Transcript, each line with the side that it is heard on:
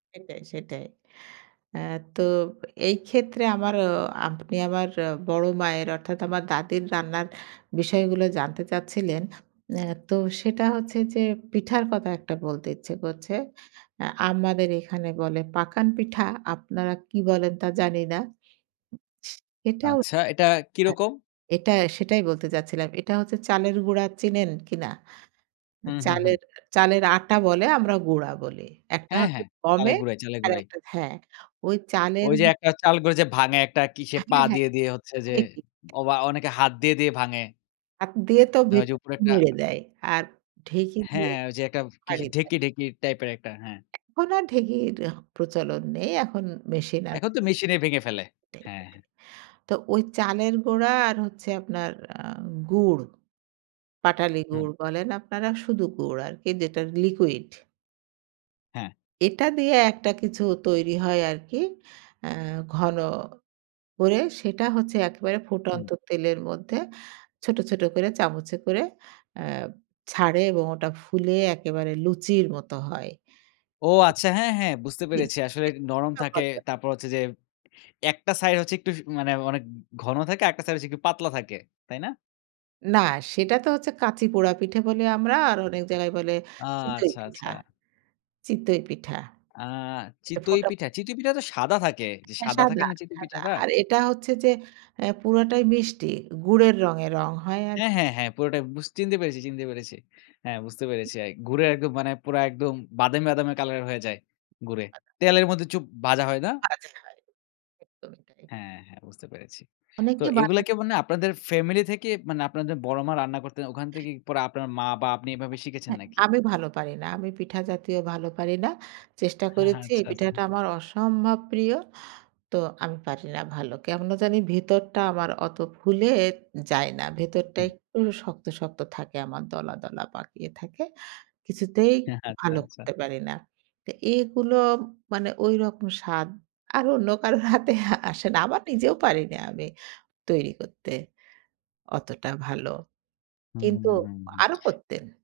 right: সেটাই, সেটাই। আ তো এই ক্ষেত্রে আমার আপনি আমার বড় মায়ের অর্থাৎ আমার দাদীর রান্নার বিষয়গুলো জানতে চাচ্ছিলেন। আ তো সেটা হচ্ছে যে পিঠার কথা একটা বলতে ইচ্ছে করছে। আ আমাদের এখানে বলে পাকান পিঠা আপনারা কি বলেন তা জানি না। উ স এটাও আ
left: আচ্ছা, এটা কি রকম?
right: এটা সেটাই বলতে চাচ্ছিলাম। এটা হচ্ছে চালের গুঁড়া চিনেন কিনা?
left: হুম, হুম, হুম।
right: চালের চালের আটা বলে আমরা গুঁড়া বলি। একটা
left: হ্যাঁ,
right: হচ্ছে
left: হ্যাঁ, চালের
right: গমের
left: গুড়া, চালের গুড়াই।
right: আরেকটা হ্যাঁ। ওই চালের
left: ওইযে একটা চাল করে যে ভাঙে একটা কিসে পা
right: হ্যাঁ, হ্যাঁ।
left: দিয়ে, দিয়ে হচ্ছে যে
right: [unintelligible]
left: অ বা অনেকে হাত দিয়ে, দিয়ে ভাঙে।
right: হাত দিয়ে তো
left: মানে ওইযে উপরে
right: ভিতরটা
left: একটা
right: নেড়ে দেয়। আর ঢেঁকি
left: হ্যাঁ,
right: দিয়ে
left: হ্যাঁ ঐযে একটা কিস
right: ভেঙে দেয়।
left: ঢেঁকি ঢেঁকি টাইপের একটা হ্যাঁ।
right: এখন আর ঢেকির প্রচলন নেই। এখন মেশিন আছে।
left: এখন তো মেশিনে ভেঙে ফেলে।
right: [unintelligible]
left: হ্যাঁ, হ্যাঁ।
right: তো ওই চালের গুড়া আর হচ্ছে আপনার আ গুড়। পাটালি
left: হুম।
right: গুড় বলেন আপনারা শুধু গুড় আরকি যেটা লিকুইড
left: হ্যাঁ।
right: এটা দিয়ে একটা কিছু তৈরি হয় আরকি। আ ঘন করে সেটা হচ্ছে একেবারে ফুটন্ত
left: হুম।
right: তেলের মধ্যে ছোট, ছোট করে চামচে করে আ ছাড়ে এবং ওটা ফুলে একেবারে লুচির মত হয়।
left: ও আচ্ছা হ্যাঁ, হ্যাঁ বুঝতে
right: উ জি,
left: পেরেছি। আসলে
right: জি
left: নরম থাকে
right: [unintelligible]
left: তারপর হচ্ছে যে একটা সাইড হচ্ছে একটু স মানে অনেক ঘন থাকে আর একটা সাইড হচ্ছে একটু পাতলা থাকে। তাই না?
right: না সেটা তো হচ্ছে কাঁচি পোড়া পিঠে বলি আমরা আর অনেক জায়গায় বলে
left: ও
right: চিতই
left: আচ্ছা,
right: পিঠা।
left: আচ্ছা।
right: চিতই পিঠা।
left: আ
right: একটা
left: চিতই
right: ফোটা
left: পিঠা,
right: ফো
left: চিতই পিঠা তো সাদা থাকে।
right: হ্যাঁ
left: সাদা থাকে
right: সাদা,
left: না চিতই
right: সাদা।
left: পিঠাটা?
right: আর এটা হচ্ছে যে আ পুরাটাই মিষ্টি। গুড়ের রঙে রঙ হয় আর
left: হ্যাঁ, হ্যাঁ, হ্যাঁ পুরোটাই বুঝ চিনতে পেরেছি, চিনতে পেরেছি। হ্যাঁ বুঝতে পেরেছি এক গুড়ে একদম মানে পুরা একদম বাদামি, বাদামি কালার হয়ে যায় গুড়ে। তেলের মধ্যে চুপ ভাজা হয় না?
right: ছাচে হয়, একদমই তাই।
left: হ্যাঁ, হ্যাঁ বুঝতে পেরেছি। তো
right: অনেকে
left: এগুলো
right: বানা
left: কি মানে আপনাদের ফ্যামিলি থেকে মানে আপনাদের বড় মা রান্না করতেন ওখান থেকে পরে আপনার মা বা আপনি এভাবে
right: এ
left: শিখেছেন
right: হ্যাঁ,
left: নাকি?
right: আমি ভালো পারি না। আমি পিঠা জাতীয় ভালো পারি না। চেষ্টা
left: হ্যাঁ, হ্যাঁ
right: করেছি
left: আচ্ছা,
right: এই
left: আচ্ছা।
right: পিঠাটা আমার অসম্ভব প্রিয়। তো আমি পারি না ভালো। কেমন জানি ভেতরটা আমার অত ফুলে যায় না। ভেতরটা
left: হুম।
right: একটু শক্ত, শক্ত থাকে আমার দলা, দলা পাকিয়ে থাকে। কিছুতেই
left: আচ্ছা,
right: ভালো
left: আচ্ছা।
right: করতে পারি না। তো এগুলো মানে ঐরকম স্বাদ আর অন্য কারো হাতে আসে না। আবার নিজেও পারিনা আমি তৈরি করতে। অতটা ভালো।
left: হুম, হুম,
right: কিন্তু
left: হুম, হুম।
right: আরো করতেন।